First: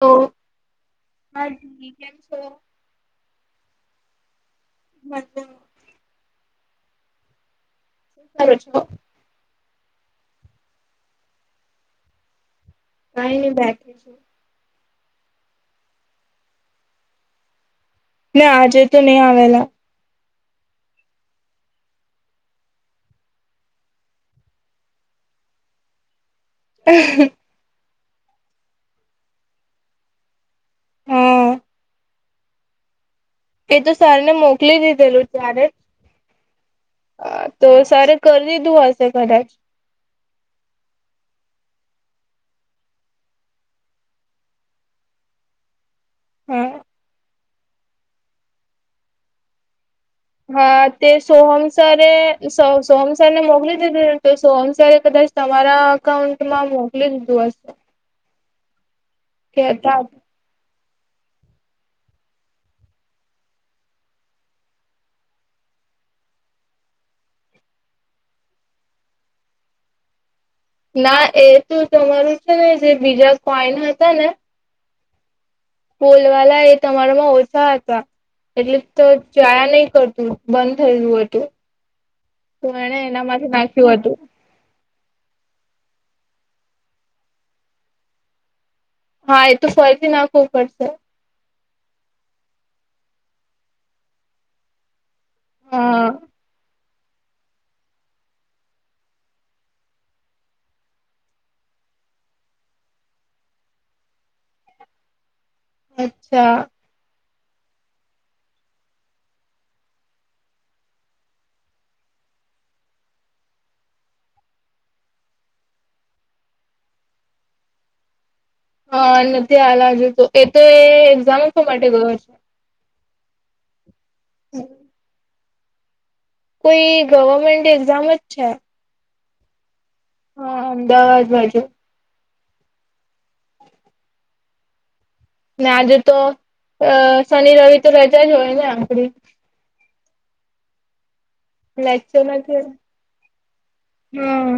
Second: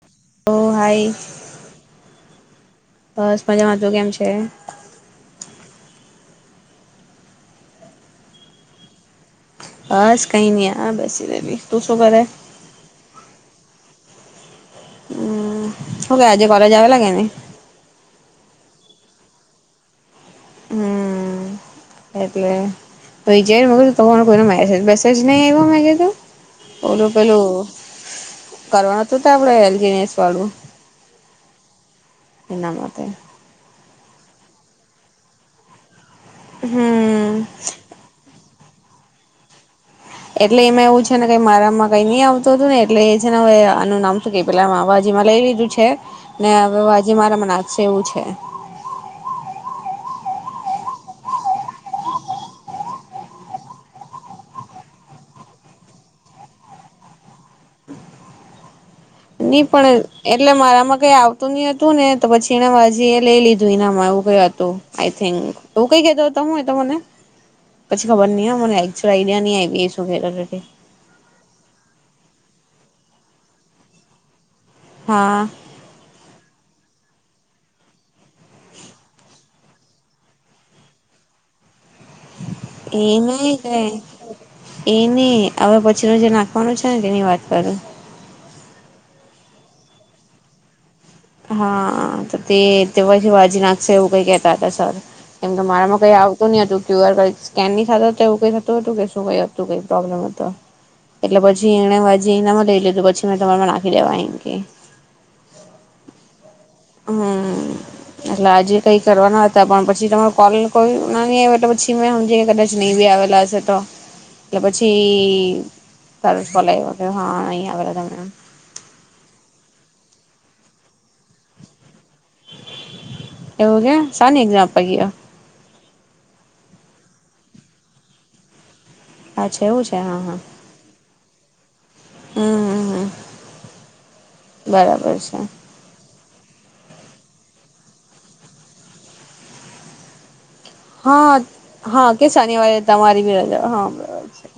Hello ઓ hi Margi કેમ છો. બસ માજા માં તું કેમ છે. બટ સારું છે. બસ કઈ નહી હા બસી ર તું શું કરે. કઈ નઈ બેઠીશું. હમ ક આજે કોલેજ આવેલા કે નહી. ના આજે તો નહી. હમ એટલે તોજ તો કોઈ મેસેજ વસેજ નહી આવ્યો મે કીધું. ઓલું પેલું કરવાનું હતું ત આપડે એલજીનેસ વાળું. હા એનામતે એ તો સરને મોકલી દીધેલું ત્યારે. હમ. તો સરે કરી દીધું હશે કદાચ એટલે એમાં એવું છે નેઈ મારામાં કઈ નઈ આવતું હતું ને એટલે એ છે ને હવે આનું નામ શું કે. પેલામાં અવાજમાં લઈ લીધું છે ને હા હવે વાજ મારે મનેશે એવું છે. હા તે સોહમસરે સોહમસારને મોકલી દીધુંને તો સોહમસરે કદાચ. તમારા અકાઉન્ટમાં મોકલી દીધું હશે. કે ની પણ હતા એટલે મારામાં કઈ આવતું નહ હતું ને તો પછી એને માજી એ લઈ લીધું એનામાં એવું કય હતું આઈ થિંક. તોું કઈ કતો તું હોય તમને. પછી ખબર નહીં મને એકક્ચઅલ આઈડિયા નહી આવી એ શું. ના એ તો તમારું છે ને જે બીજા કોઈન હતા ને હા. બોલવાલા એ તમારામાં ઓછા હતા. એટલે તો ચાન નહીં કરતું બંધ થઈ ગયું હતું. તો એણે એનામાંથી નાખ્યું હતું. એ ન હવે પછી ન જે નાખવાનું છે ને તેની વાત કરું. હા એ તો ફરીથી નાખવું પડશે. હા તો તે તેઓ આજવાજે નાખશે છે એવું કઈ કેતા સર કેમ કે મારામાં હા કઈ આવતું નહી હતું. ક્યુ આર સ્કેન નહી થતો એવું કઈતું હતું કે શું કઈ હતું કઈ પ્રોબ્લેમ હતો. એટલે પછી એણે હજી લઈ લીધું પછી મેં તમા નાખી દેવાકે. અચ્છા હમ એટલે આજે કઈ કરવાના હતા પણ પછી તમારો કોલ કોઈ ના નઈ એટલે પછી મેં સમજી કદાચ નિ બી આવેલા તો એટલે પછી તારો કોલ આવ કે હા અહીં આવેલા તમે હા નથી આયેલા હજુ તો એ તો એ એક્ઝામ આપવા માટે ગયો છે. એવું એમ એક્ઝામ આપવા ગીયો કોઈ ગવર્મેન્ટ એક્ઝામ જ છે. હા છે એવું છે હા હા અમદાવાદ બાજુ હમ હ હ બરાબર છે. ને આજુ તો અ શનિ રવિ તો રજા જ હોય ને આપડી હા હા લેક્ચર કે નથી શનિવારે તમારી બી રજા હોય હા બરાબર છે. હમ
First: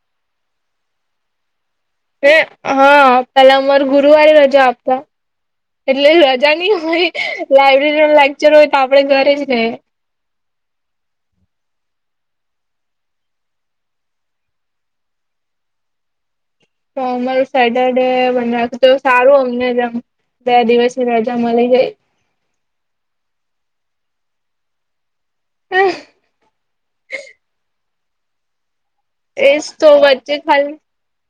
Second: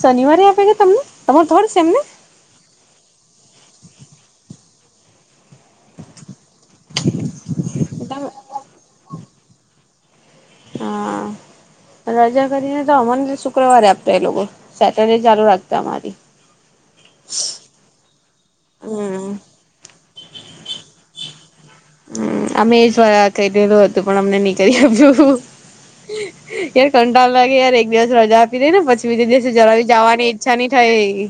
શનિવારે આપે ગયા તમને તમાર ત્રણ સેમને એ હા પેલા અમાર ગુરુવારે રજા આપતા એટલે રજાની હોય લાઈબ્રેરી ન લેક્ચર હોય તો આપડે ઘરે રહીએ હા રજા કરીને તો અમને શુક્રવારે આપતા એ લોકો સેટરડે ચાલુ રાખતા અમારી નોર્મલ સેટ ડે મન તો હમ સારું અમનેમ બે દિવસની રજા મળી જાય- હમ અમે એ જોયા થઈ ગેલુ હતું પણ અમને નીચે [unintelligible] કરી આપ્યું યાર કંટળ લાગે યાર એક દિવસ રજા બીધને પછી બીજે દિવસે એજ જ તો જાવાની વચ્ચે ઈચ્છા ની ખાલી થઈ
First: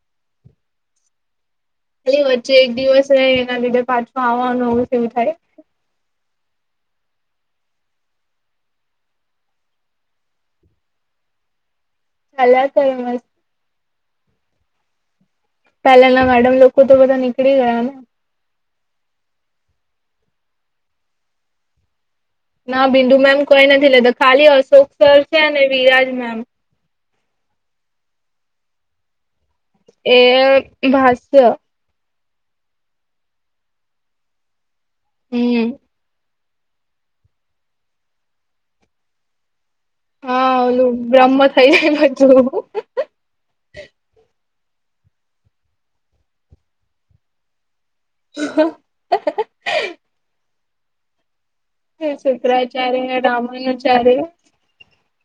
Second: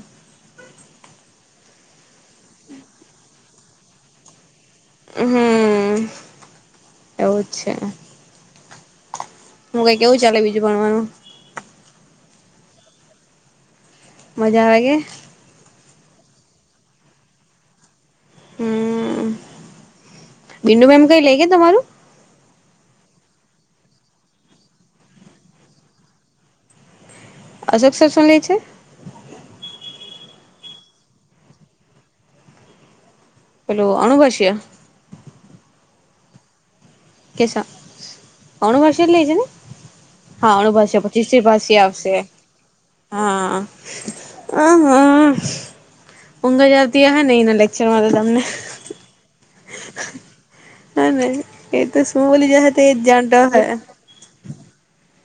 પછી વચ્ચે એક દિવસ રઈ એના લીધે પાછું આવવાનું તેવું થાય હમ એવું જ છે. હું કઈ કેવું ચાલે બીજું ભણવાનું ચાલ્યા કરે મસ્ત મજા આવે કે પેલાના મેડમ લોકો તો બધા નીકળી ગયા ને હમ બિડુ મેમ કઈ લે કે તમારું ના બિંદુ મેમ કોઈ નથી લેતા ખાલી અશોક સર છે ને વિરાજ મેમ અશોક સર શું લે છે. એ ભાષ્ય હેલો અનુભાષિયા હમ ઓકે સારું અણુભસ્ય જ લે છે ને હા ઓલું અણુભાષ્ય પચીસ બ્રહ્મ [unintelligible] થઈ ભષી જાય આવશે બધું હા આ હા ઊંઘ જ આવતી અહે ને એના લેક લેક્ચર માં તો તમને [unintelligible] હ ન એ તો શું બોલી જાહે એ જ જાણતો [unintelligible] હૈ અરે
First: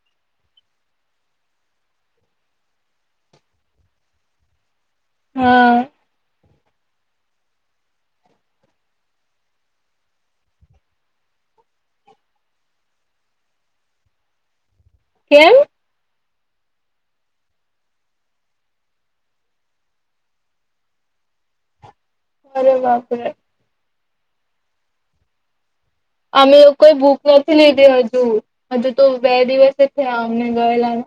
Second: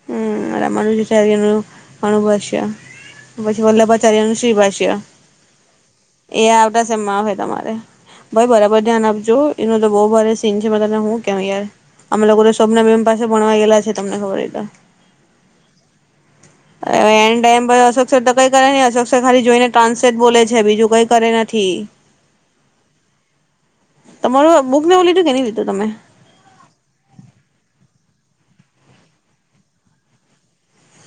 હમ મનું [unintelligible] અનુભવ છે. પછી વલ્લભાચાર્યનું શ્રી ભાષ્ય હા એ આવતા શેમમા આવશે તમારે ભાઈ બરાબર ધ્યાન આપજો એનું તો બહુ ભારે સીન છે તને હું કેવ યાર અમે લોકો તો શોભના મેમ પાસે ભણવા ગેલા છે તમને ખબર હોય તો કેમ [unintelligible] ટાઈમ પર અશોક્સર તો કઈ કરે નથી અશોક્સર ખાલી જોઈને ટ્રાન્સેટ બોલે છે બીજું કઈ કરે નથી અરે બાપ રે તમારું બુકને એવું લીધું કેવી રીતે લીધું તમે અમે કોઈ બુક નથી લીધી હજુ હજુ તો બે દિવસ જ થયા અમને ગયેલા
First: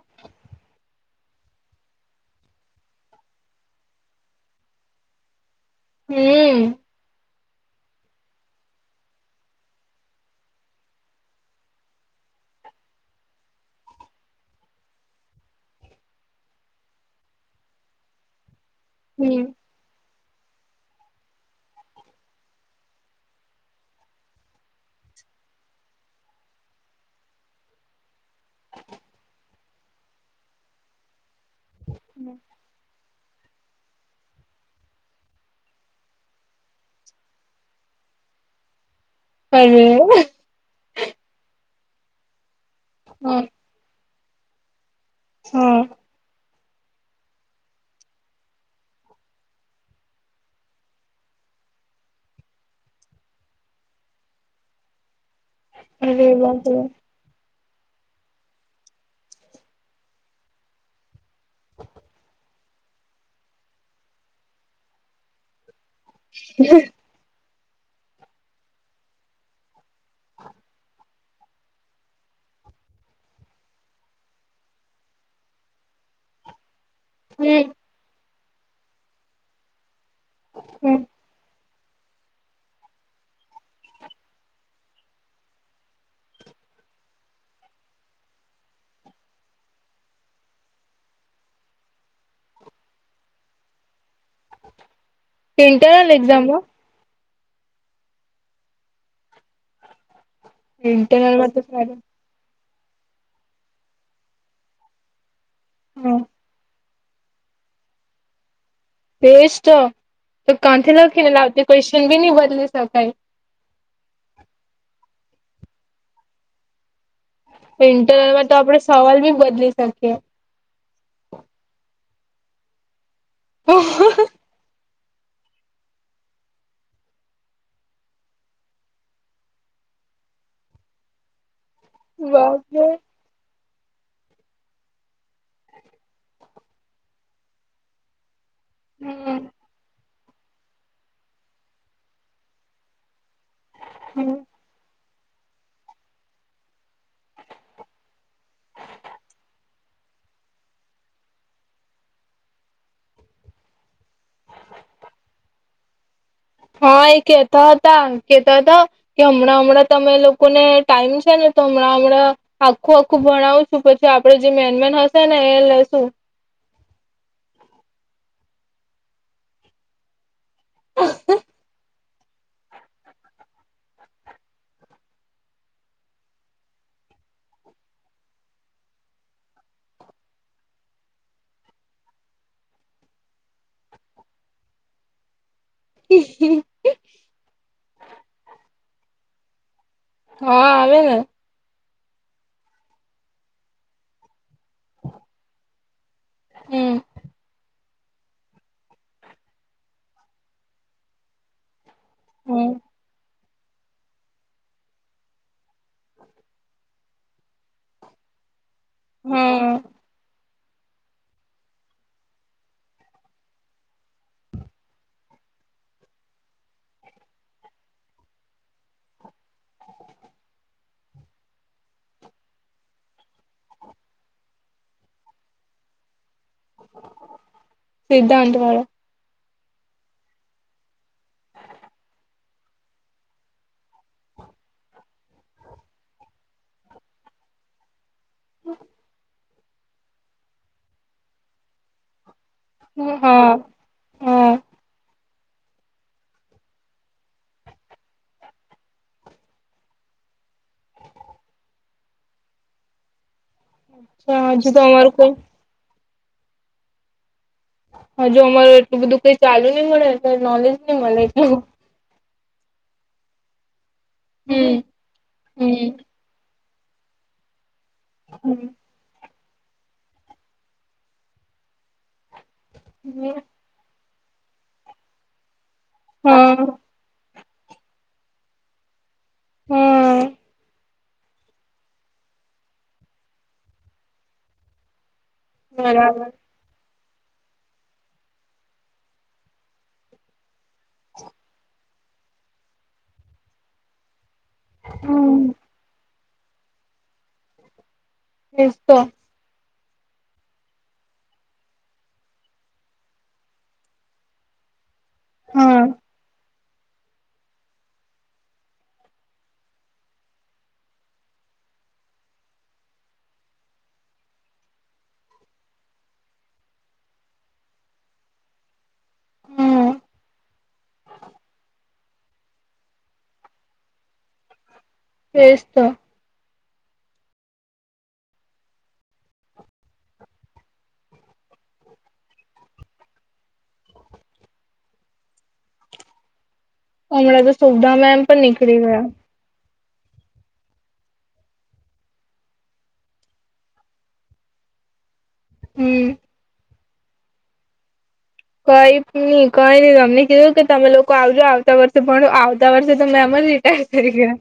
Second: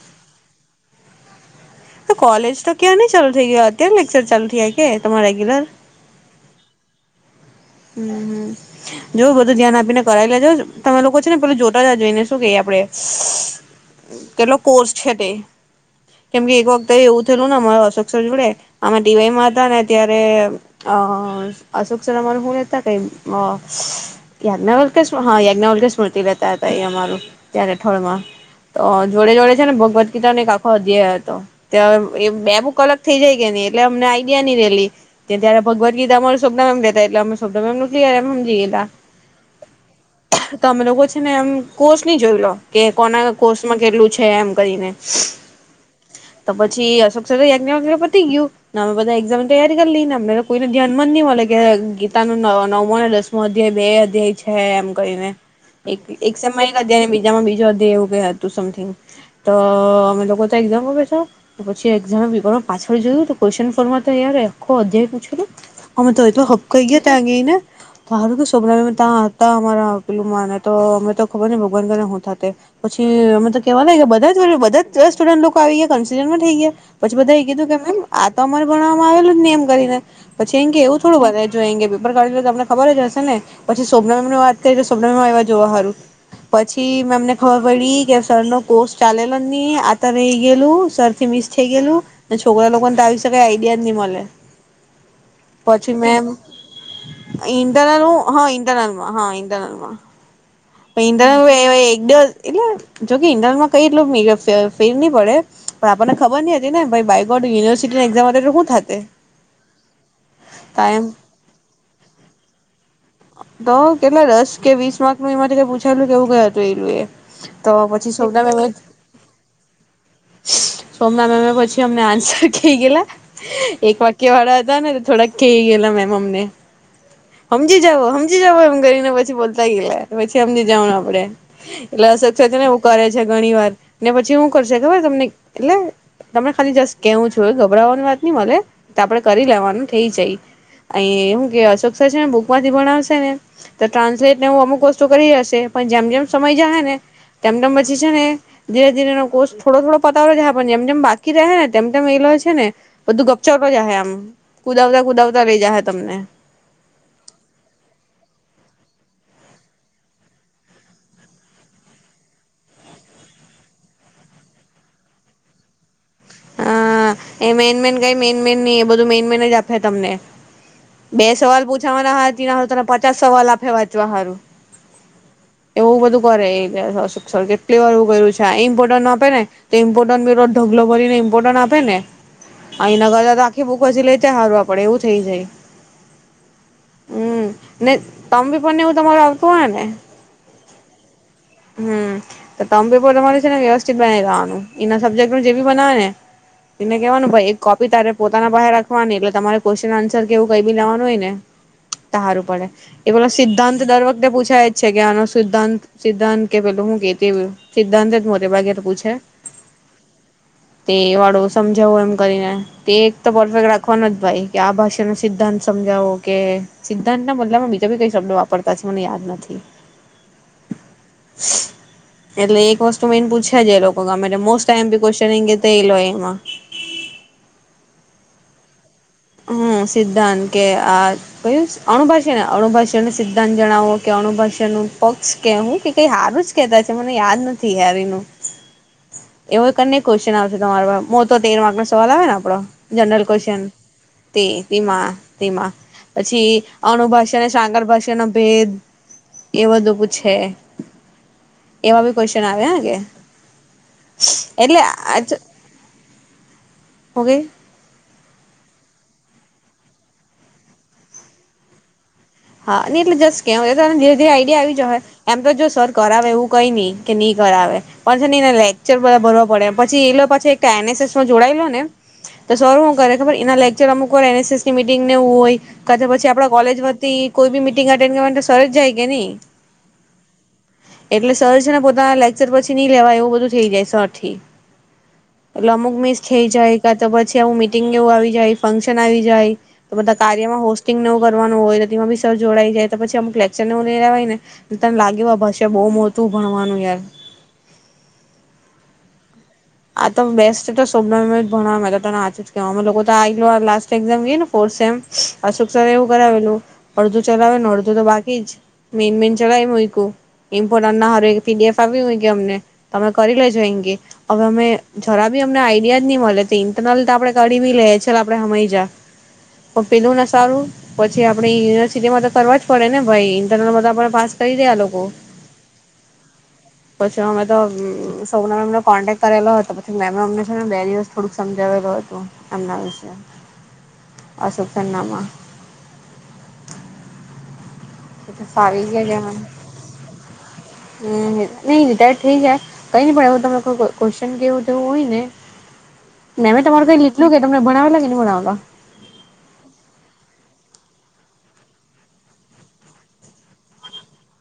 તો કોલેજ તો ક્યાં ની ચાલુ થઈ ગઈ અત્યારે લેક્ચર ચાલુ થયા કે તમારે રેગ્યુલર હમ [unintelligible] જો બધું ધ્યાન આપીને કરાવી લેજો તમે લોકો છે ને પેલું જોતા જાજો જોઈને શું કંઈયે આપડે કેટલો કોર્સ છે તે કેમ કે એક વખતે એવું થયેલું ને અમારા અશોક સર જોડે આમે હમ ટીવાઈમાં હતા ને ત્યારે અ અશોકસર અમારું ત કઈ અ [unintelligible] ત્યારના વખતે શું યાજ્ઞ વખતે સ્મૃતિ લેતા હતા અમારું ત્યારે થડ માં તો જોડે જોડે છે ને ભગવદ્ ગીતા ને એક આખો અધ્યાય હતો ત્યાં બે બુક થઈ જાય કે નહી એટલે અમને આઈડિયા નહિ રતી કે ત્યારે ભગવદ ગીતા અમારું સ્વકનામ એમ રેતા એટલે છોમ કિયર હ સમમજીએ [unintelligible] અરે હ ત અમે લોકો છે ને એમ કોર્ષ નહી જોયલો કે કોના હા કોષ કેટલું છે એમ કરીને હમ તો પછી અશોકસરે [unintelligible] પતી ગયું ના હમે બધા એક્ઝામ ની તૈયારી કરલી ના મેરા કોઇના ઘ્યાનમાંજ ની [unintelligible] પોતા નો નવમો ને દસમો અધ્યાય બે અધ્યાય છે એમ કરીને એક અરે એક શેમ એક બાપરે અધ્યાય એને બીજામાં બીજો અધ્યાય એવું કય હતું સમથિંગ તો અમે લોકો તો એક્ઝામાં બેઠાં પછી એક્ઝાનાપેપરમાર પાછળ જોયું ક્વેશ્ચન ફોરમા તો યાર આખો અધ્યાય પૂછેલૂ અમે તો એટલો હબકાય ગ્યાતા [unintelligible] હારુ તો સોભનામેમ ત્યાં હતા અમારા પેલુંમાંને તો અમે તો ખબર ને ભગવાન કરે હું થા તે પછી અમેતો કેવા લાગ કે બધા બધા જ સ્ટુડન્ટ લોકો અવિગ્યા કોન્સિડર પન થઈ ગ્યા પછી બધા એ કીધું હમ કે મેમ આ તો અમારે ભણવામાં આવેલું જ ને એમ કરીને પછી એમ કે હમ એવું થોડું વધે [unintelligible] ખબર જ હશે ને પછી સોભનામેમ વાત કયરિ તો સોભાનામેમ આઈવા જોવા હારુ પછી મેમ ને ખબર પડી કે સર નો કોર્સ ચાલેલો નહી આતા રહી ગયેલું સર થી મિસ થઈ ગયેલું છોકરા લોકોને ત વિશેે કઈ આઈડિયા જ નઈ મળે [inaudible] પછી ઇન્ટરનલ મેમ એક્ઝામમાં ઇન્ટનલ હા ઇન્ટનલમાં હા ઇન્ટરનલમાં [unintelligible] ઇન્ટરનલમાં તો એવા સારું એક બે એટલે જો ઇન્ટનલમાં કઈ એટલ ફેર નય પડે પણ આપણને હા ખબર નહ હતી ને ભય બાયગોડ યુનિવર્સટી એક્ઝામ હોતો શું થાત એ એજ તો તો કાંથી લખીને લાવતી ક્વેશ્ચન બી નહી બદલી શકાય તો કેટલા દસ કે વીસ માર્ક નું એમાંથી કઈ પૂછાયેલું કેવું કયા હતું એલું એટલે ઇન્ટરનલમાં તો આપડે સવાલ બી બદલી શકીએ સોમના મેમને પછી અમને આન્સર કે ગયેલા એક હ વાક્ય વાળા હતા ને થોડાક કે ગયલા મેમ અમને. સમજી જાવો સમમજી જાવો એમ કરીને પછી બોલતા ગવાય પછી સમમજી જાવ આપડે. એટલે અશત છે ને એવું બાપરે કરે છે ઘણી વાર ને પછી શું કરશે ખબર તમને એટલે. તમને ખાલી જસ્ટ કેવું છું ગભરાવાની વાત નહી મળ તો આપડે હમ કરી લેવાનું થઈ જાય. અહી એવું કે અશોકરસર છેને બુક માંથી ભણાવશે ને તો હમ ટ્રાન્સલેટ નેું અમુકસ્ત કરી હશે પણ જેમ જેમ સમય જાય હ ને તેમ તેમ પછી છે ને ધીરે ધીરે એનો કોર્ષ થોડો થોડો પતાવ છે પણ જેમ જેમ બાકી રહે ને તેમ તેમ એલો છે ને. બધું ગપચાવ જહ એમ કુદાવતા કુદાવતા રઈ જા હ તમને હા એ કેતા હતા કેતાતા. કે હમણાં હમણાં તમે લોકોને ટાઈમ છે ને તો હમણાં હમણાં. આખું આખું ભણાવશું પછી આપડે જે મેનમેન હશે ને એ લેશું હ એ મેન મેન કઈ મેન મેન નહી એ બધું મેન મેન જ આપે તમને બે સવાલ પૂછાવાના હાર નાાર તને પચાસ સવાલ આપે વાંચવા સારું. એવું બધું કરે એ અશોકસર કેટલી વાર એવું કર્યું છે ઇમ્પોર્ટન્ટ નો આપે ને ઈમ્પોર્ટન્ટ વરો ઢગલો બરીનેમ. પોર્ટન આપે ને એના કરતાતો આખી બુક વાંચી લે તા હારું આપડે એવું થઇ જાય. હમ ને તમબી પણને એવું તમારું આવતું હોય ને. હા આવે ને હમ તો તમામ પેપર તમારે છે ને વ્યવસ્થિત બનાવી લવાનું એના સબ્જેક્ટ જે બી બનાવે ને એને હમ કહેવાનું ભાઈ એક કોપી તારે પોતાના પાહે રાખવાની એટલે તમારે ક્વેશ્ચન આન્સ કેવું કઈ બી લેવાનું હોય ને. [inaudible] તાર પડે હમ એવોલો સિદ્ધાંત દર વખતે પૂછાય જ છે કે આનો સિદ્ધાંત સિદ્ધાંત કે પેલું હું કેતીયું. સિદ્ધાંત જ મોટે ભાગે પૂછે. હમ. તે વાળો સમજાવો એમ કરીને તે એક તો પરફેક્ટ રાખવાનો જ ભાઈ કે આ ભાષાનો સિદ્ધાંત સમજાવો કે સિદ્ધાંત ના બદલામાં બીજા બી કઈ શબ્દ વાપરતા છે મને યાદ નથી. [unintelligible] એટલે એક વસ્તુ મેન પૂછે જ એ લોકો ગમેતે મોસ્ટ આઇએમપી ક્વેશ્ચન [unintelligible] તેૈલો એમાં. સિદ્ધાંત મડે હમ સિદ્ધાંત કે આજ અણુભાષને અણુભાષાનો સિદ્ધાંત જણાવો કે અણુભાષા નું પક્ષ કેવું કે કઈ સારું જ કતા છે મને યાદ નથી યાર એનું. હમ. એવો કને ક્વેશ્ચન આવશે તમારો મોટો તેર માર્ક નો સવાલ આવે ને આપડો જનરલ હા ક્વેશ્ચન. તે હા તેમાં તેમાં પછી અનુભાષા સાંકરભાષા નો ભેદ એ બધું પૂછે. એવા બી ક્વેશ્ચન આવે હકે. અચ્છા હજુ તો અમારે તો. ઓકે. હજુ અમાર એલું બધું કઈ ચાલુ નહી મળે એટલે નોલેજ નહીં મને એટલું. હા ને એટલે જસ્ટ કેવય તોને ધીરે ધીરે આઈડિયા આવી હમ જાસે એમ તો જો સર હમ કરાવે એવું. કઈ નઇ કે નહી કરાવે પણ છે નહી લે. ક્ચર બધા ભરવા પડે પછી એ પાછુ એક એનએસએસમાં જોડાયેલો ને તો સર હું કરે ખબર હમ એનાક. અમુક વાર એનએસએસની મિટીંગને એવું હોય કા તો પછી આપડા હા કોલેજ વતી કોઈ બી મીટિંગ અટેન્ડ કરવા તો સર જ જાય કે નય. હમ. એટલે સર છે ને પોતાના લેક્ચર પછી નઈ લેવાય એવું બધું થઈ જાય સર થી. એટલે અમુક મિસ બરાબર થઈ જાય. કાં તો પછી આવું મીટિંગ એવું આવી જાય, ફંક્શન આવી જાય, તો બધા કાર્યમાં હો સ્ટીંગને એવુ કરવાનું હોય તો તેમાં ભીઃ સર જોડાઈ જાય તો પછી અમુક લેક્ચર નો ભર્યા ને, તને લાગે હમ કે બહુ મોટુ ભણવાનું યાર. એજ તો. આ તો બેસ્ટ તોોભના ભણને આચ જ કે અ લોકો તો આ લ્ટ એઝામ ગય ને ફોર સેમ. અશુક હા સર એ એવું કરાવેલું, અડધું ચલાવે ને અડધું તો બાકી જ. મેન મેન ચલાવી મુયકુ. ઇમ્પોર્ટ ના પીડીએફ આવી હો કે અમને, તમે કરી લેજો એમ કે. હવે અમે જરા બી અમને આઈડિયા જ નહી મળે ઇન્ટરનલ તો આપડે કરી બી લેઇએ ચાલ આપડે સમજ્યા. પણ હા પેલું ને સારું. પછી આપડે યુનિવર્સિટીમાં તો કરવા જ પડે ને ભાઈ ઇન્ટરનલમાં તો આપણે પાસ થય ગ્યા લોકો, એજ તો પછી અમે તો સૌનો એમનો કોન્ટેક્ટ કરેલો હતો પછી મેમ એ અમને બે દિવસ થોડુંક સમજાવેલુ હતું એમના વિશે. અશોક સરનામાં. હમણાં તો સુધામેમ પણ નીકળી ફાવી ગયા. હ નહી રિટાયર થઈ ગ્યા કઈ નય પણ એવું ત ક્વેશ્ચન કેવું તો એવુ હોય ને. હમ નને મેં તમારું કઈ લીકલું કે તમને ભણવેેલા કે નઈ ભણલા? કઈ નહી કઈ નહી તમને કીધું કે તમે લોકો આવજો આવતા વર્ષે પણ આવતા વર્ષે તો મેમ જ રિટાયર થઇ ગ્યા.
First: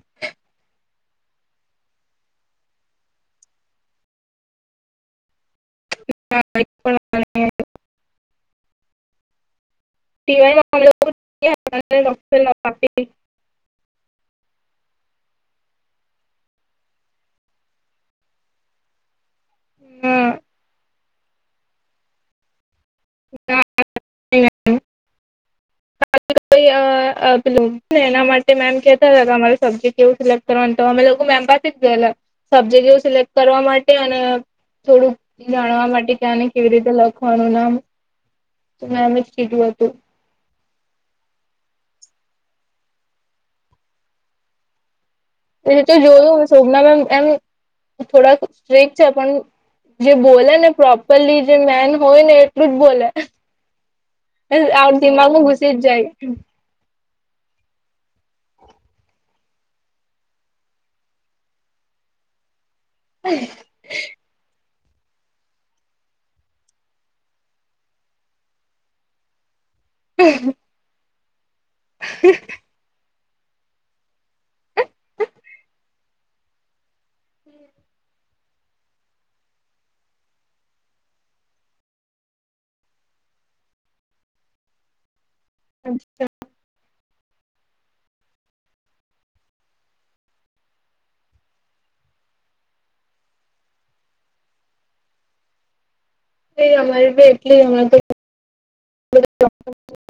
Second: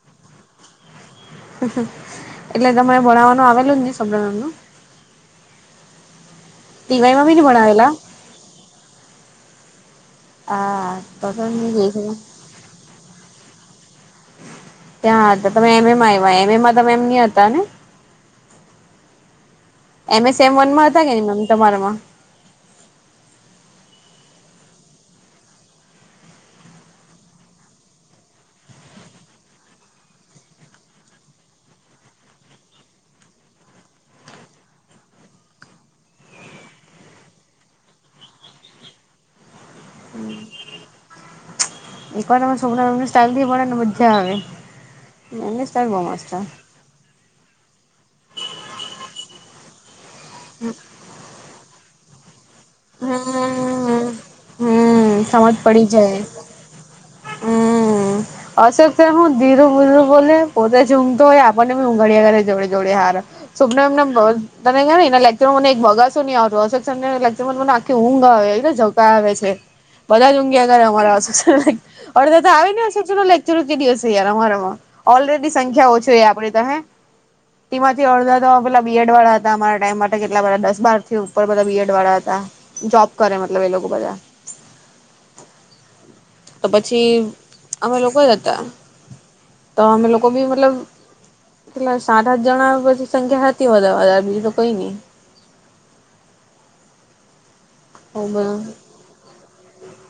એટલે તને ભણાવવાનું આવેલું જ નહી સોભનામેમ નું. ટીવાયમાં બી નય ભણાવેલા? ત [unintelligible] હા ત ન [unintelligible] બાપી [unintelligible] ત્યાં હતા તમે એમએમાં આવ્યા એમ એમાં તમે મેમ નય હતા ને? એમએ સેમ વનમાં હતા કે નય મેમ તમારામાં? ના [unintelligible] કોઈ બિલ ને એના માટે મેમ કહેતા હતા કે અમારો સબ્જેક્ટ કેવું સિલેક્ટ [unintelligible] કરવા તો અમે લોકો મેમ પાસે જ ગયેલા, સબ્જેક્ટ સિલેક્ટ કરવા માટે અને થોડુંક જાણવા માટે ત્યાંને કેવી રીતે લખવાનું નામ. મેમે જ કીધું હતું. ઇકોમમ સાઈલ થી પડે ને મજા આવે. એમની એ સ્ટાઈલ તો બહુ મસ્ત. જોયું શોભનામેમ એમ થોડાક સ્ટીક છે પણ જે બોલે ને પ્રોપરલી જે મેન હોય ને. એટલુ જ બોલે, હમ્મ. હમ્મ દિમાગમાં સમજ ઘુસી જ પડી જાય. અશોકસર હું ધીરું ધીરું બોલે પોતે ઝૂમતો હોય આપણને બી ઉંઘાડ્યા જ કરે જોડે. જોડે હારો, શોભનામેમ બહુ તને કેવાય ને એના લેક્ચર મા મને એક બગાસુ નઈ આવતુ અશોકસરના લેક્ચર મને આખી ઊંઘ આવે એને જોકા આવે છે. [inaudible] બધા જ ઊંઘ્યા કરે અમારા અડધા તો આવી ને. લેક્ચર કે દિવસ છે યાર અમારામાં, ઓલરેડી સંખ્યા ઓછી આપડે તો. તેમાંથી અડધા તો પેલા બીએડ વાળા હતા અમારા ટાઈમ માટે કેટલા બધા દસ બાર થી ઉપર બધા બીએડ વાળા હતા. જોબ કરે મતલબ એ લોકો બધા. અચ્છા. તો પછી અમે લોકો હતા, તો અમે લોકો બી મતલબ એટલે સાત આઠ જણા પછી સંખ્યા હતી વધારે મા વધારે બીજું તો કઈ નઈ. એ અમારી એટલી અ તો [unintelligible]